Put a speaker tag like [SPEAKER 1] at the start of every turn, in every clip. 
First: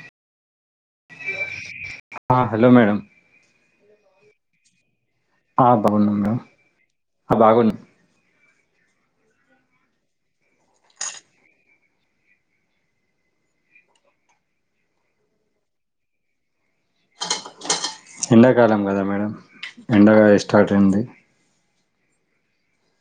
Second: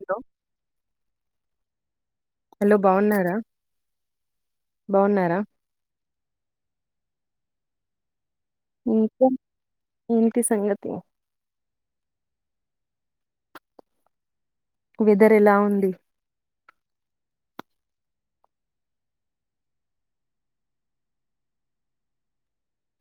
[SPEAKER 1] Hello
[SPEAKER 2] ఆ
[SPEAKER 1] hello
[SPEAKER 2] madam
[SPEAKER 1] బావున్నారా
[SPEAKER 2] ఆ బాగున్నా మేడం ఆ బాగున్నా
[SPEAKER 1] ఇంకా ఏంటి సంగతి వెదర్ ఎలా ఉంది
[SPEAKER 2] ఎండాకాలం కదా మేడం ఎండ గా స్టార్ట్ అయింది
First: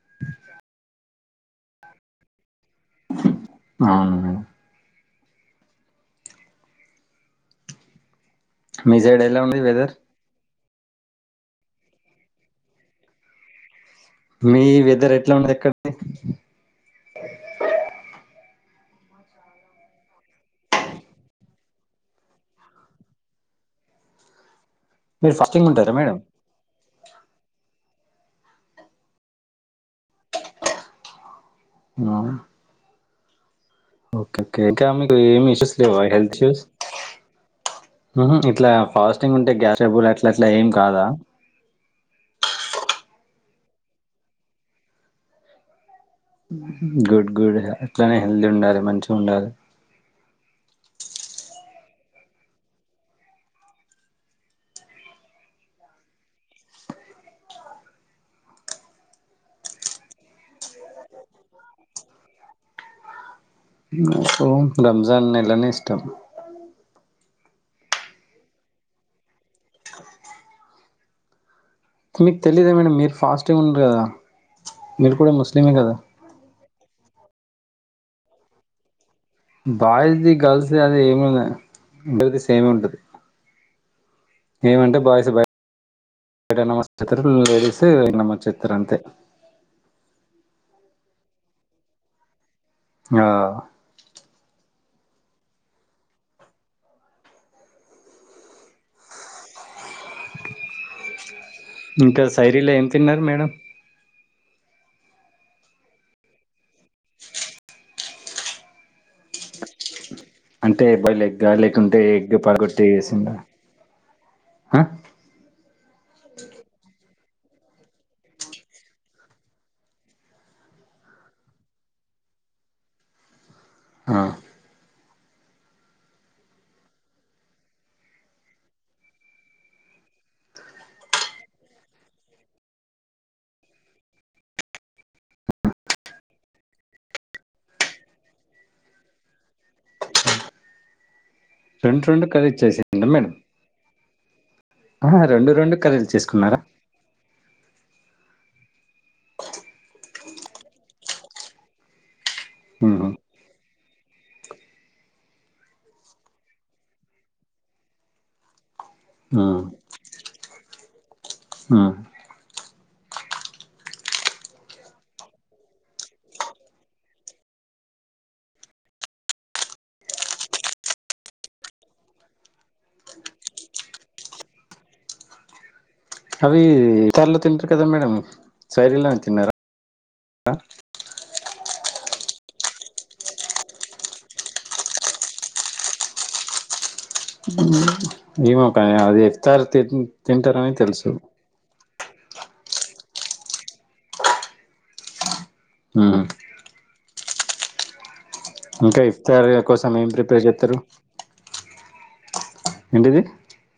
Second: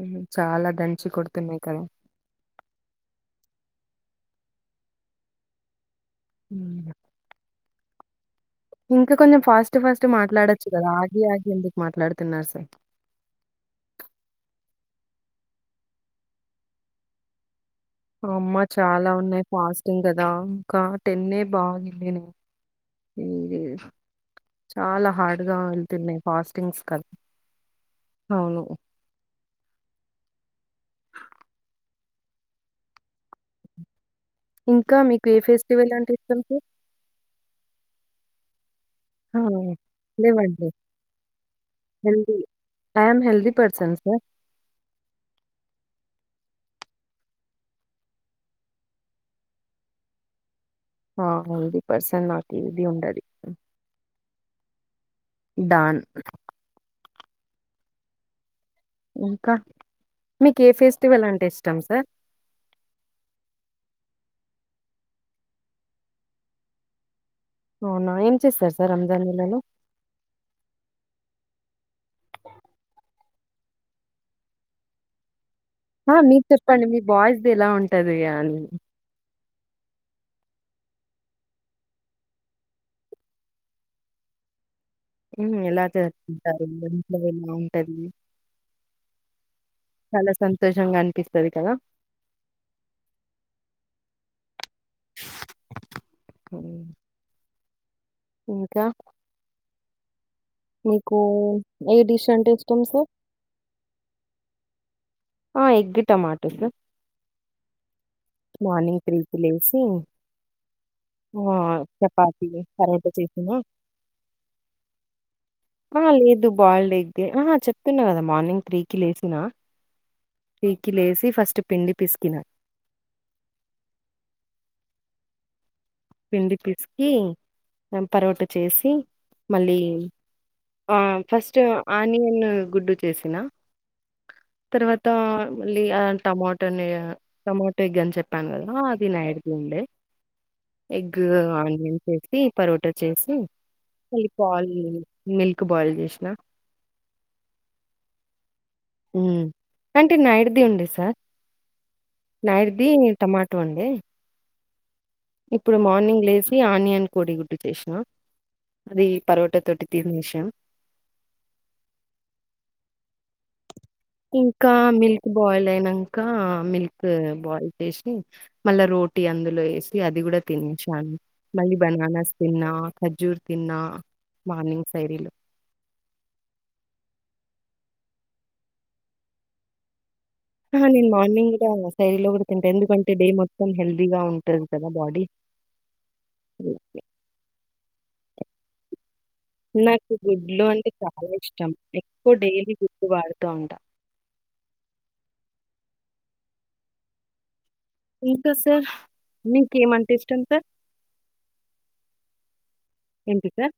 [SPEAKER 1] ఉమ్ చాలా దంచి కొడుతున్నాయి కదా
[SPEAKER 2] అవును మేడమ్
[SPEAKER 1] ఉమ్
[SPEAKER 2] మీ
[SPEAKER 1] ఇంకా
[SPEAKER 2] సైడ్ ఎలా
[SPEAKER 1] కొంచం
[SPEAKER 2] ఉంది
[SPEAKER 1] ఫాస్ట్
[SPEAKER 2] వెదర్
[SPEAKER 1] ఫాస్ట్ మాట్లాడ చ్చు కదా ఆగి ఆగి ఎందుకు మాట్లాడుతున్నారు సార్
[SPEAKER 2] మీ వెదర్ ఎట్లా ఉంది ఎక్కడ ఉంది
[SPEAKER 1] అమ్మా చాలా ఉన్నాయి ఫాస్టింగ్ కదా ఇంకా టెన్ ఏ బాగుంది నేను [unintelligible] చాలా
[SPEAKER 2] మీరు
[SPEAKER 1] హార్డ్గా
[SPEAKER 2] ఫాస్టింగ్ ఉంటారా మేడం
[SPEAKER 1] ఉంటున్నాయి ఫాస్టింగ్స్ కదా అవును
[SPEAKER 2] ఆ ఓకే ఓకే ఎట్ల
[SPEAKER 1] ఇంకా
[SPEAKER 2] మేలు
[SPEAKER 1] మీకు ఏ
[SPEAKER 2] ఏం ఇష్యూస్
[SPEAKER 1] ఫెస్టివల్
[SPEAKER 2] లేవా
[SPEAKER 1] అంటే
[SPEAKER 2] హెల్త్
[SPEAKER 1] ఇష్టం
[SPEAKER 2] ఇష్యూస్
[SPEAKER 1] సార్
[SPEAKER 2] ఉహుం ఇట్లా ఫాస్టింగ్
[SPEAKER 1] ఆ,
[SPEAKER 2] ఉంటే గ్యాస్టబుల్ అట్లా అట్లా ఏం కాదా
[SPEAKER 1] healthy I am healthy person sir
[SPEAKER 2] ఉహుం గుడ్ గుడ్ అట్లానే హెల్తీ ఉండాలి మంచిగా ఉండాలి
[SPEAKER 1] ఆ హెల్తీ పర్సన్ నాకి ఏది ఉండది డాన్ ఇంకా మీకు ఏ ఫెస్టివల్ అంటే ఇష్టం సార్
[SPEAKER 2] నాకు రంజాన్ నెలనే ఇష్టం
[SPEAKER 1] అవునా ఏం చేస్తారు సార్ రంజాన్ నెలలో
[SPEAKER 2] మీకు తెలిదా మేడం మీరు ఫాస్టింగ్ ఉండారు కదా మీరు కూడా ముస్లిం
[SPEAKER 1] ఆ మీరు చెప్పండి మీ బాయ్స్ ది ఎలా ఉంటది అని
[SPEAKER 2] బాయ్స్ ది గర్ల్స్ ది అది ఏమి ఇద్దరిదీ సేమ్ ఏ ఉంటది ఏమంటే బాయ్స్
[SPEAKER 1] ఉమ్ ఎలా
[SPEAKER 2] బయట
[SPEAKER 1] చేస్తుంటారు ఇంట్లో
[SPEAKER 2] నమస్తారు
[SPEAKER 1] ఎలా
[SPEAKER 2] లేడీస్
[SPEAKER 1] ఉంటది
[SPEAKER 2] నమస్తారు అంతే
[SPEAKER 1] చాలా సంతోషంగా అనిపిస్తది కదా
[SPEAKER 2] ఆ
[SPEAKER 1] ఉమ్ ఇంకా మీకు ఏ
[SPEAKER 2] ఇంకా
[SPEAKER 1] డిష్ అంటే
[SPEAKER 2] సైరీలో
[SPEAKER 1] ఇష్టం
[SPEAKER 2] ఏం
[SPEAKER 1] సార్
[SPEAKER 2] తిన్నారు మేడం
[SPEAKER 1] ఆ ఎగ్ టమాటా సార్ మార్నింగ్ త్రీకి లేసి
[SPEAKER 2] అంటే బాయిల్డ్ ఎగ్ ఆ
[SPEAKER 1] ఆహ్,
[SPEAKER 2] లేకుంటే ఎగ్
[SPEAKER 1] చపాతీ,
[SPEAKER 2] పలగొట్టి
[SPEAKER 1] పరోటా
[SPEAKER 2] వేసింద
[SPEAKER 1] చేసినా
[SPEAKER 2] ఆ
[SPEAKER 1] ఆ లేదు బాయిల్డేగ ఆ చెప్తున్నా కదా మార్నింగ్ త్రీకిి లేచిన తీకి లేసి ఫస్ట్ పిండి పిసికినా
[SPEAKER 2] ఆ
[SPEAKER 1] పిండి పిసికి పరోట చేసి మళ్ళీ ఆ ఫస్ట్ ఆనియన్ గుడ్డు చేసిన తర్వాత మళ్ళీ టమాటోని టమాటో ఎగ్ అని చెప్పాను కదా అది నైడిది ఉండే ఎగ్ ఆనియన్
[SPEAKER 2] రెండు రెండు
[SPEAKER 1] చేసి
[SPEAKER 2] కర్రీస్
[SPEAKER 1] పరోటా
[SPEAKER 2] చేసిందా మేడం
[SPEAKER 1] చేసి మ పాల్
[SPEAKER 2] ఆహా రెండు
[SPEAKER 1] మిల్క్
[SPEAKER 2] రెండు
[SPEAKER 1] బాయిల్
[SPEAKER 2] కర్రీలు
[SPEAKER 1] చేసిన
[SPEAKER 2] చేసుకున్నారా
[SPEAKER 1] అంటే నైడుది ఉండంది సార్ నైడిది
[SPEAKER 2] ఉహు
[SPEAKER 1] టమాటా కుట్కోండి ఇప్పుడు మార్నింగ్ లేచి ఆనియన్ కోడి గుడ్డు చేసిన అది
[SPEAKER 2] ఆ
[SPEAKER 1] పరోటా తొటి తీరు విషయం
[SPEAKER 2] ఆ
[SPEAKER 1] ఇంకా మిల్క్ బాయిల్ అయినాక మిల్క్ బాయిల్ చేసి మళ్ళా రోజ పోటి అందులో వేసి అది కూడా తిన చాలా మళ్ళీ బనానాస్ తిన్నా ఖజూర్ తిన్నా మార్నింగ్ సైడిలో
[SPEAKER 2] అవి తర్లో తింటారు కదా మేడం శైరీలోని తిన్నారా
[SPEAKER 1] ఆ నేన్ మార్నింగ్ శ్యారీలో లో కూడా తింటా ఎందుకంటే డే మొత్తం హెల్దీగా ఉంటంది కదా బాడీ ఓ
[SPEAKER 2] ఈ మోకా అద
[SPEAKER 1] నాకు గుడ్లు అంటే చాలా ఇష్టం ఇ డైలీ గుడ్డు వాడుగా ఉంటా
[SPEAKER 2] ఉమ్
[SPEAKER 1] ఇంకా సార్
[SPEAKER 2] ఇంకా ఇఫ్తార్ కోసం ఏం
[SPEAKER 1] మీకేమంటే ఇష్టం
[SPEAKER 2] ప్రిపేర్
[SPEAKER 1] సార్?
[SPEAKER 2] చేస్తారు ఏంటిది
[SPEAKER 1] ఏంటి సార్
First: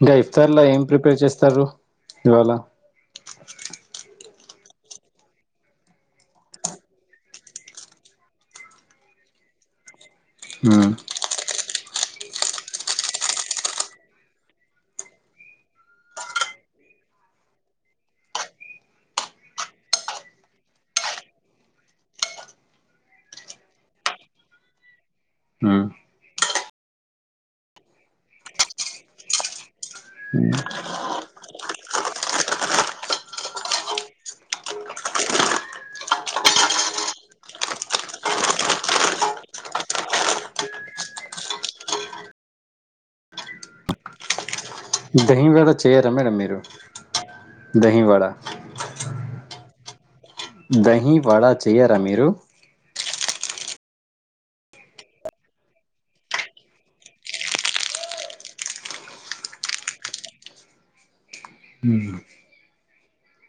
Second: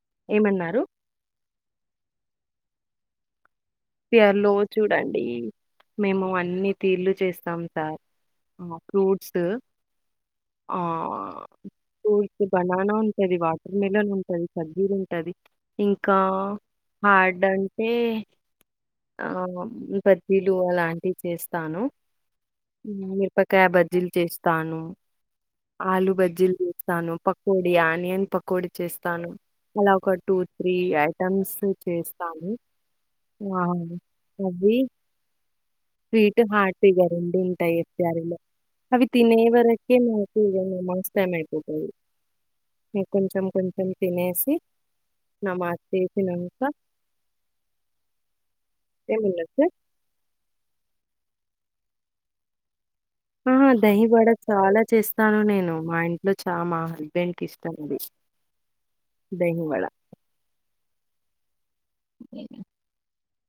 [SPEAKER 2] ఇంకా ఇఫ్తార్లా ఏం
[SPEAKER 1] ఏమన్నారు?
[SPEAKER 2] ప్రిపేర్ చేస్తారు ఇవాళ
[SPEAKER 1] సర్లో చూడండి మేము అన్ని తీర్లు చేస్తాం సార్ ఆ ఫ్రూట్స్ ఆ
[SPEAKER 2] ఉమ్,
[SPEAKER 1] ఫ్రూట్ బనానా ఉంటది వాటర్ మెలన్ ఉంటది కజ్జీర్ ఉంటది ఇంకా హార్డ్డంటే ఆ బజ్జీలు అలాంటివి చేస్తాను మిరపకాయా బర్జిల్ చేస్తాను
[SPEAKER 2] ఉమ్.
[SPEAKER 1] ఆలు బజ్జీలు చేస్తాను పకోడి ఆనియన్ పకోడి చేస్తాను అలా ఒక టూ త్రీ ఐటమ్స్ చేస్తాను ఆ అది స్వీట్ హార్ట్ ఇగా రెండి ఉంటాయి ఎస్త్యారలో అవి తినే వరకే మాకు నమస్ టైమ్ అయిపోతది అవి మీ కొంచెం కొంచెం తినేసి
[SPEAKER 2] దహివాడ
[SPEAKER 1] నమాజ్
[SPEAKER 2] చేయార మేడం మీరు
[SPEAKER 1] చేసినంక
[SPEAKER 2] దహివాడ
[SPEAKER 1] ఏం వడ సార్
[SPEAKER 2] దహి వాడా చెయ్యరా మీరు
[SPEAKER 1] ఆ దహివడ చాలా చేస్తాను నేను మా ఇంట్లో చ మా హస్బెండ్ కి ఇష్టం అది దహివడ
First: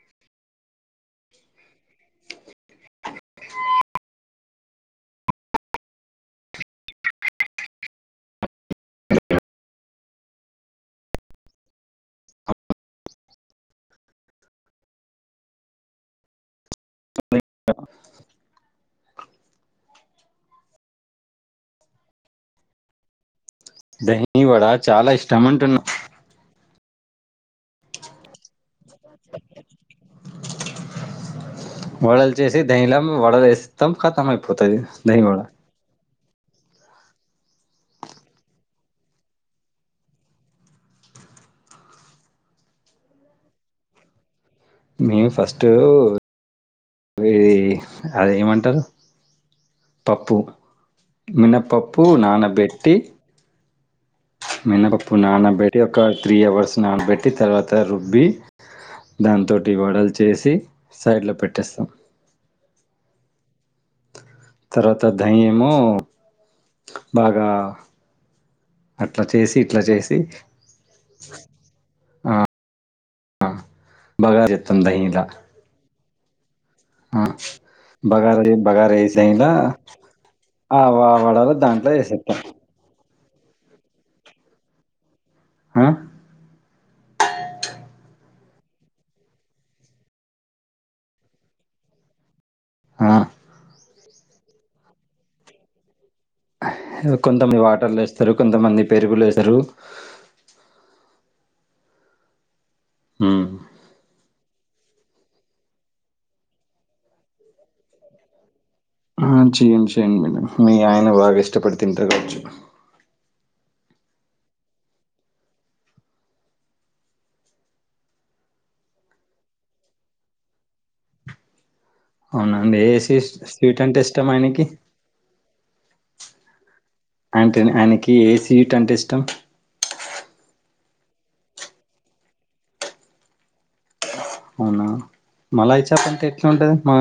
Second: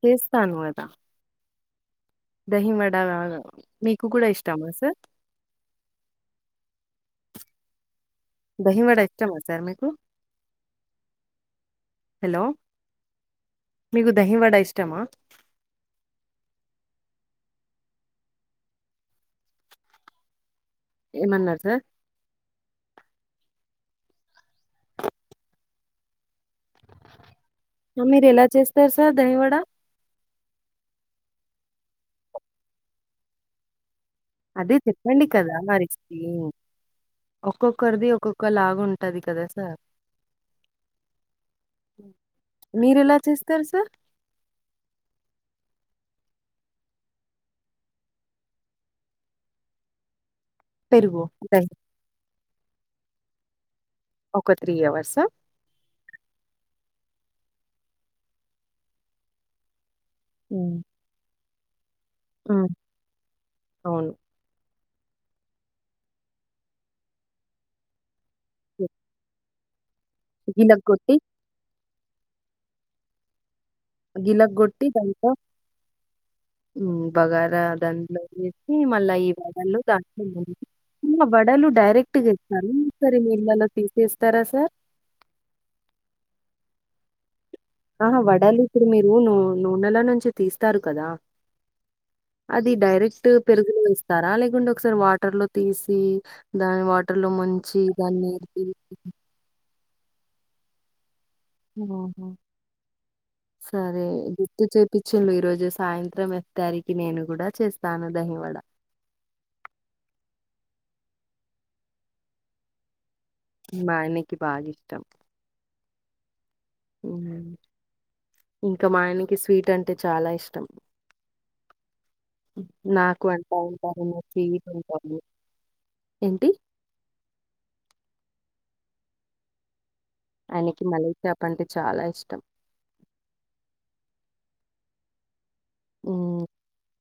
[SPEAKER 1] చేస్తాను కదా దహి వడా మీకు కూడా ఇష్టమా సార్ దహివాడ ఇష్టమా సార్ మీకు హలో మీకు దహి వడ ఇష్టమా ఏమన్నార్ సార్
[SPEAKER 2] దాహి వాడా చాలా ఇష్టం అంటున్నా
[SPEAKER 1] మీరు ఎలా చేస్తారు సార్ దాహివాడ
[SPEAKER 2] వడల్ చేసి దాహి లా వడల్ వేస్తాం ఖతం
[SPEAKER 1] అదే
[SPEAKER 2] అయిపోతాది దాహి
[SPEAKER 1] చెప్పండి
[SPEAKER 2] వడా
[SPEAKER 1] కదా! [inaudible] ఒక్కొక్కరిది ఒక్కొక్క లాగా ఉంటది కదా సార్ మీరు ఎలా చేస్తారు సార్
[SPEAKER 2] మేము ఫస్ట్ ఆవి అది ఏమంటారు పప్పు
[SPEAKER 1] పెరుగు, దహి
[SPEAKER 2] మినపప్పు నానబెట్టి
[SPEAKER 1] ఒక
[SPEAKER 2] మీన్నపప్పు
[SPEAKER 1] అవర్సా?
[SPEAKER 2] నాన్నబేటీ ఒక త్రీ అవర్స్ నానాబెట్టి తర్వాత రుబ్బి దాంతోటి వడలు చేసి సైడ్ లో పెట్ టేస్తామ్
[SPEAKER 1] ఉ అవును
[SPEAKER 2] తర్వాత దయేమో బాగా అట్లా చేసి ఇట్లా చేసి
[SPEAKER 1] వీనాగ్కోటి
[SPEAKER 2] ఆ బాగా చెత్తం
[SPEAKER 1] గిలగ్గొట్టి
[SPEAKER 2] దహీలా
[SPEAKER 1] దాంట్లో
[SPEAKER 2] ఆ
[SPEAKER 1] బగారా దంట్లో
[SPEAKER 2] బగారా
[SPEAKER 1] వేసి
[SPEAKER 2] బగారా
[SPEAKER 1] మళ్ళా
[SPEAKER 2] వేసి
[SPEAKER 1] ఈ
[SPEAKER 2] దహీలా
[SPEAKER 1] వడలు దాంట్లో
[SPEAKER 2] ఆ
[SPEAKER 1] [inaudible] వడలు
[SPEAKER 2] దాంట్లో
[SPEAKER 1] డైరెక్ట్ గా
[SPEAKER 2] వేసేస్తాం
[SPEAKER 1] ఏస్తారా ఒకసారి నీళ్లలోకి ఏసి ఏస్తారా సార్
[SPEAKER 2] ఆ
[SPEAKER 1] ఆహ వడాల ఇప్పుడు మీరు నూ నూనెల నుంచి తీస్తారు కదా అది
[SPEAKER 2] ఆ
[SPEAKER 1] డైరెక్ట్ పెరుగులో వేస్తారా లేకుంటే ఒకసారి వాటర్ లో తీసి దాని వాటర్ లో
[SPEAKER 2] కొంతమంది వాటర్లు ఏస్తారు కొంతమంది పెరుగులో ఏస్తారు
[SPEAKER 1] ఉమ్మ్మ్
[SPEAKER 2] మ్
[SPEAKER 1] సరే గుర్తు చెప్పిచిండు ఈ రోజు సాయంత్రం ఇఫ్తియరీకి నేను కూడా చేస్తాను దహివడ
[SPEAKER 2] ఆ చేయండి చెయండి మేడమ్ మీ ఆయన బాగా ఇష్టపడి తింటడు కావచ్చు
[SPEAKER 1] మా ఆయనకి బాగా ఇష్టం ఉమ్ ఇంకా మా ఆయనకి స్వీట్ అంటే చాలా ఇష్టం
[SPEAKER 2] అవునండి ఏ
[SPEAKER 1] నాకు అంటా
[SPEAKER 2] స్వీట్ అంటే
[SPEAKER 1] ఉంటరు నువు
[SPEAKER 2] ఇష్టం ఆయనకి
[SPEAKER 1] స్వీట్ ఉంటావు ఏంటి
[SPEAKER 2] అంటే ఆయనకి ఏ సీట్ అంటే ఇష్టం
[SPEAKER 1] ఆయనకి మలైచప్ అంటే చాలా ఇష్టం
[SPEAKER 2] అవునా మలైచప్ అంటే
[SPEAKER 1] హ్మ్.
[SPEAKER 2] ఎట్లా ఉంటది మా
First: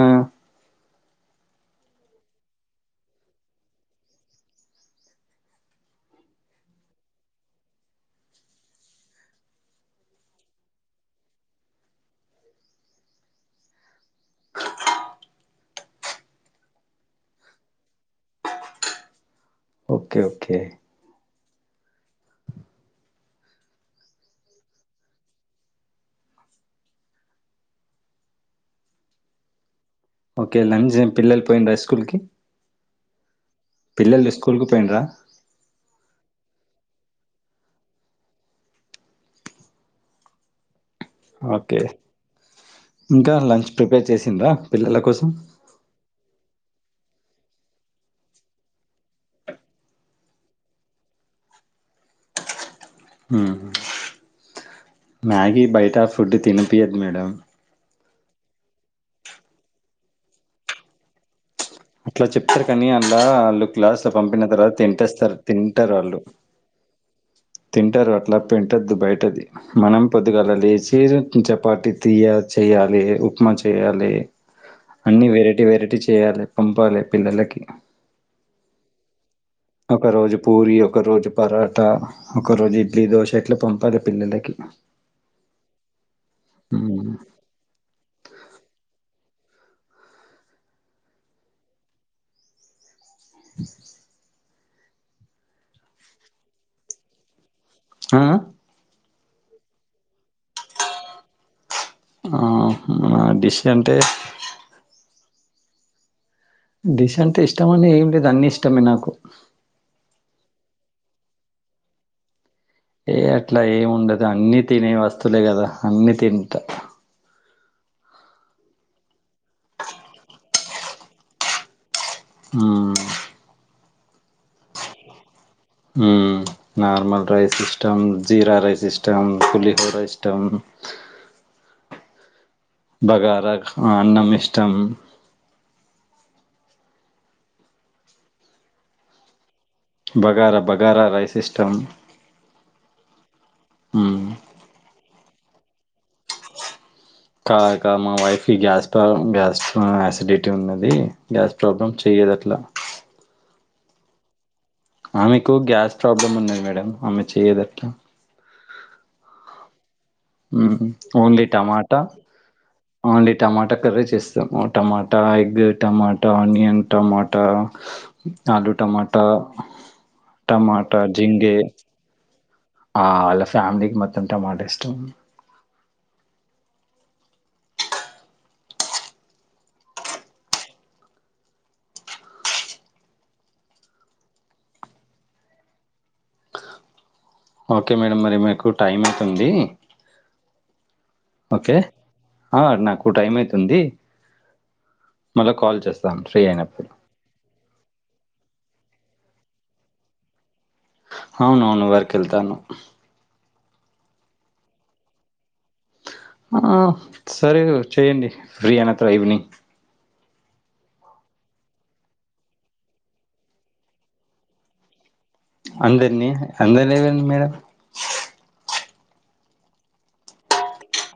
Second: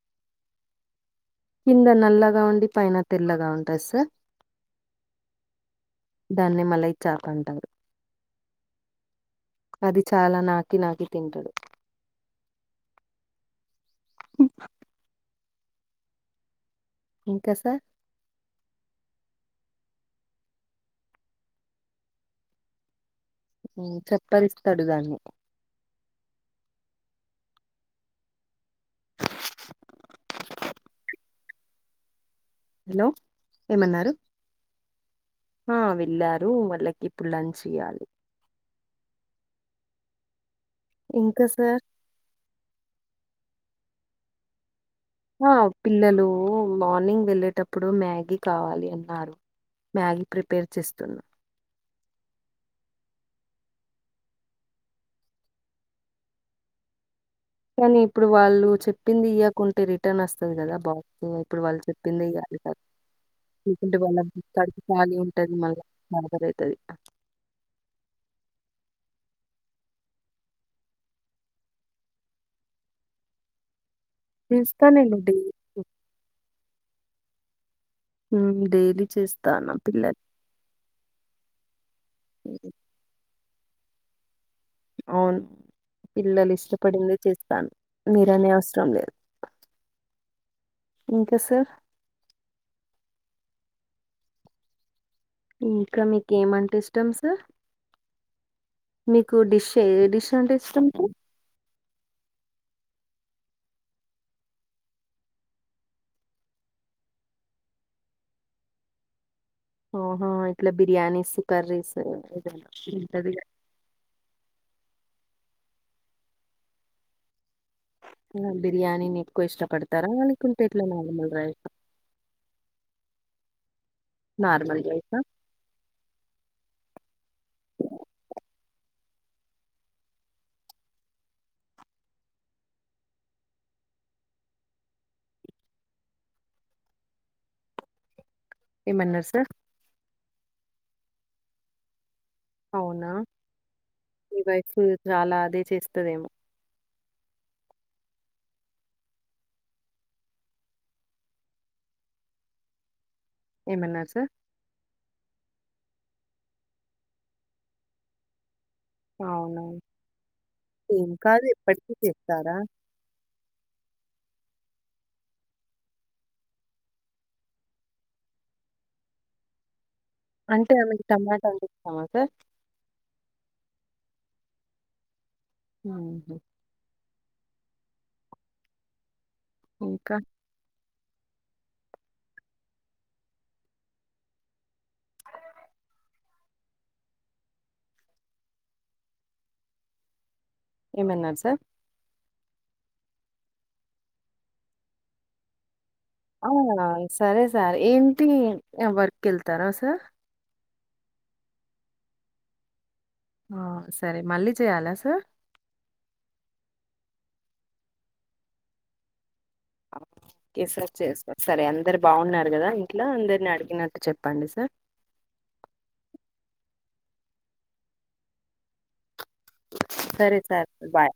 [SPEAKER 1] కింద నల్లగా ఉండి పైన తెల్లగా ఉంటది సార్ దాన్ని మలిచాప్ అంటారు అది చాలా నాకి నాకి తింటాడు ఇంకా సార్
[SPEAKER 2] ఓకే ఓకే
[SPEAKER 1] మ్మ్ చెప్పరిస్తాడు దాన్ని
[SPEAKER 2] ఓకే లజం పిల్లలు పోయిండ్రా స్కూల్ కి
[SPEAKER 1] హలో! ఏమన్నారు?
[SPEAKER 2] పిల్లలు స్కూల్కి పోయిడ్రా
[SPEAKER 1] ఆ వెళ్ళారు వాళ్ళకి ఇప్పుడు లంచ్ చేయ్యాలి ఇంకా
[SPEAKER 2] ఓకే
[SPEAKER 1] సార్
[SPEAKER 2] ఇంకా లంచ్ ప్రిపేర్ చేసింద్రా పిల్లల కోసం
[SPEAKER 1] ఆ! పిల్లలు మార్నింగ్ వెళ్ళేటప్పుడు మ్యాగీ కావాలి అన్నారు మ్యాగీ ప్రిపేర్ చేస్తున్నా
[SPEAKER 2] హ్మ్ మ్యాగీ బయట ఫుడ్ తనిపియదు మేడం
[SPEAKER 1] కానీ ఇప్పుడు వాళ్ళు చెప్పింది ఇయ్వకుంటే రిటర్న్ వస్తది కదా బాక్సు ఇప్పుడు వాళ్ళు చెప్పింది
[SPEAKER 2] అట్లా
[SPEAKER 1] కాదు
[SPEAKER 2] చెప్తారు
[SPEAKER 1] కదు
[SPEAKER 2] కానీ అలా వాళ్ళు
[SPEAKER 1] అంటే
[SPEAKER 2] క్లాస్లో
[SPEAKER 1] వాళ్ళ
[SPEAKER 2] పంపిన తర్వాత
[SPEAKER 1] కడికి రాలీ
[SPEAKER 2] తింటేస్తారు
[SPEAKER 1] ఉంటుది మళ్ళీ
[SPEAKER 2] తింటారు వాళ్ళు
[SPEAKER 1] అది
[SPEAKER 2] తింటారు అట్లా పెట్టద్దు బయటది మనం పొద్దుగాల లేచి చపాతి తీయ చేయాలి ఉప్మా చేయాలి
[SPEAKER 1] చేస్తా నేను
[SPEAKER 2] అన్ని
[SPEAKER 1] డై
[SPEAKER 2] వెరైటీ వెరైటీ చేయాలి పంపాలి పిల్లలకి
[SPEAKER 1] హ్మ్ డైలీ చేస్త
[SPEAKER 2] ఒక రోజు పూరి ఒక రోజు పరోటా ఒక రోజు ఇడ్లీ దోశ ఇట్లా పంపాల పిల్లలకి
[SPEAKER 1] అవును పిల్లలు
[SPEAKER 2] మ్మ్.
[SPEAKER 1] ఇష్టపడిందే చేస్తాను మీరనే అవసరం లేదు ఇంకా సార్
[SPEAKER 2] [inaudible]
[SPEAKER 1] ఇంకా మీకేమంటే ఇష్టం సార్
[SPEAKER 2] ఆ
[SPEAKER 1] మీకు డిష్ ఏ డిష్ అంటే ఇష్టం సార్
[SPEAKER 2] ఆ ఆ డిష్ అంటే డిష్ అంటే ఇష్టం అని ఏం లేదు అన్ని ఇష్టమే నాకు
[SPEAKER 1] హ ఇట్లా బిర్యానీస్ కర్రీస్
[SPEAKER 2] ఏ
[SPEAKER 1] ఉంటది కదా
[SPEAKER 2] అట్లా ఏమి ఉండదు అన్ని తినే వస్తువులే కదా అన్ని తింట
[SPEAKER 1] ఆ బిర్యానీని ఎక్కువ ఇష్టపడతారా అల లేకుంటే ఇట్లా నార్మల్ రైస్ ఆ
[SPEAKER 2] ఆ
[SPEAKER 1] నార్మల్ రైస్ ఆ
[SPEAKER 2] హ్మ్ నార్మల్ రైస్ ఇష్టం జీరా రైస్ ఇష్టం పులిహోరా ఇష్టం
[SPEAKER 1] [inaudible]
[SPEAKER 2] బగార అన్నం ఇష్టం
[SPEAKER 1] ఏమన్నారు సార్
[SPEAKER 2] బగారా బగారా రైస్ ఇష్టం
[SPEAKER 1] అవునా
[SPEAKER 2] మ్మ్.
[SPEAKER 1] మీ వైఫ్ చాలా అదే చేస్తదేమో
[SPEAKER 2] కాద్ కాద్ మా వైఫ్ కి గ్యాస్ ప్ర గ్యాస్ ఆసిడిటీ ఉన్నది గ్యాస్ ప్రాబ్లమ్ చేయదు చేయదు అట్లా
[SPEAKER 1] ఏమన్నారు సార్
[SPEAKER 2] ఆమెకు గ్యాస్ ప్రాబ్లమ్ ఉన్నది మేడం ఆమె చెయ్యదట్లా
[SPEAKER 1] అవునా
[SPEAKER 2] హ్మ్
[SPEAKER 1] ఏం
[SPEAKER 2] ఓన్లీ
[SPEAKER 1] కాదు ఎప్పటికి
[SPEAKER 2] టమాటా
[SPEAKER 1] చేస్తారా?
[SPEAKER 2] ఓన్లీ టమాటా గవే చేస్తాము టమాట ఎగ్ టమాటా ఆనియన్ టమాట ఆలు టమాట టమాటా
[SPEAKER 1] అంటే
[SPEAKER 2] టమాటా
[SPEAKER 1] ఆమెకి టమాటా
[SPEAKER 2] జింగే
[SPEAKER 1] అంటే ఇష్టమా సార్?
[SPEAKER 2] ఆ ఆల్లా ఫ్యామిలీకి మొత్తం టమాటో ఇష్టం
[SPEAKER 1] హ ఇంకా
[SPEAKER 2] ఓకే మేడమ్ మరి మీకు టైం అవుతుంది
[SPEAKER 1] ఏమన్నారు సార్
[SPEAKER 2] ఓకే ఆ నాకు టైం అయితుంది మల్ల కాల్ చేస్తా
[SPEAKER 1] ఆ సరే సార్ ఏంటి వర్క్ వెళ్తారా సార్
[SPEAKER 2] అవును అవును వర్కెళ్తాను
[SPEAKER 1] ఆ సరే మళ్ళీ చేయాలా సార్
[SPEAKER 2] ఆ సరే చేయండి ఫ్రీ అయిన తర్వాత ఈవినింగ్
[SPEAKER 1] ఓకే సార్ చేస్తకో సరే అందరు బాగున్నారు కదా ఇంట్లో అందరిని అడిగినట్టు చెప్పండి సార్ [inaudible]
[SPEAKER 2] అందరినీ అందరి లేవడి మేడం
[SPEAKER 1] సరే సార్ బాయ్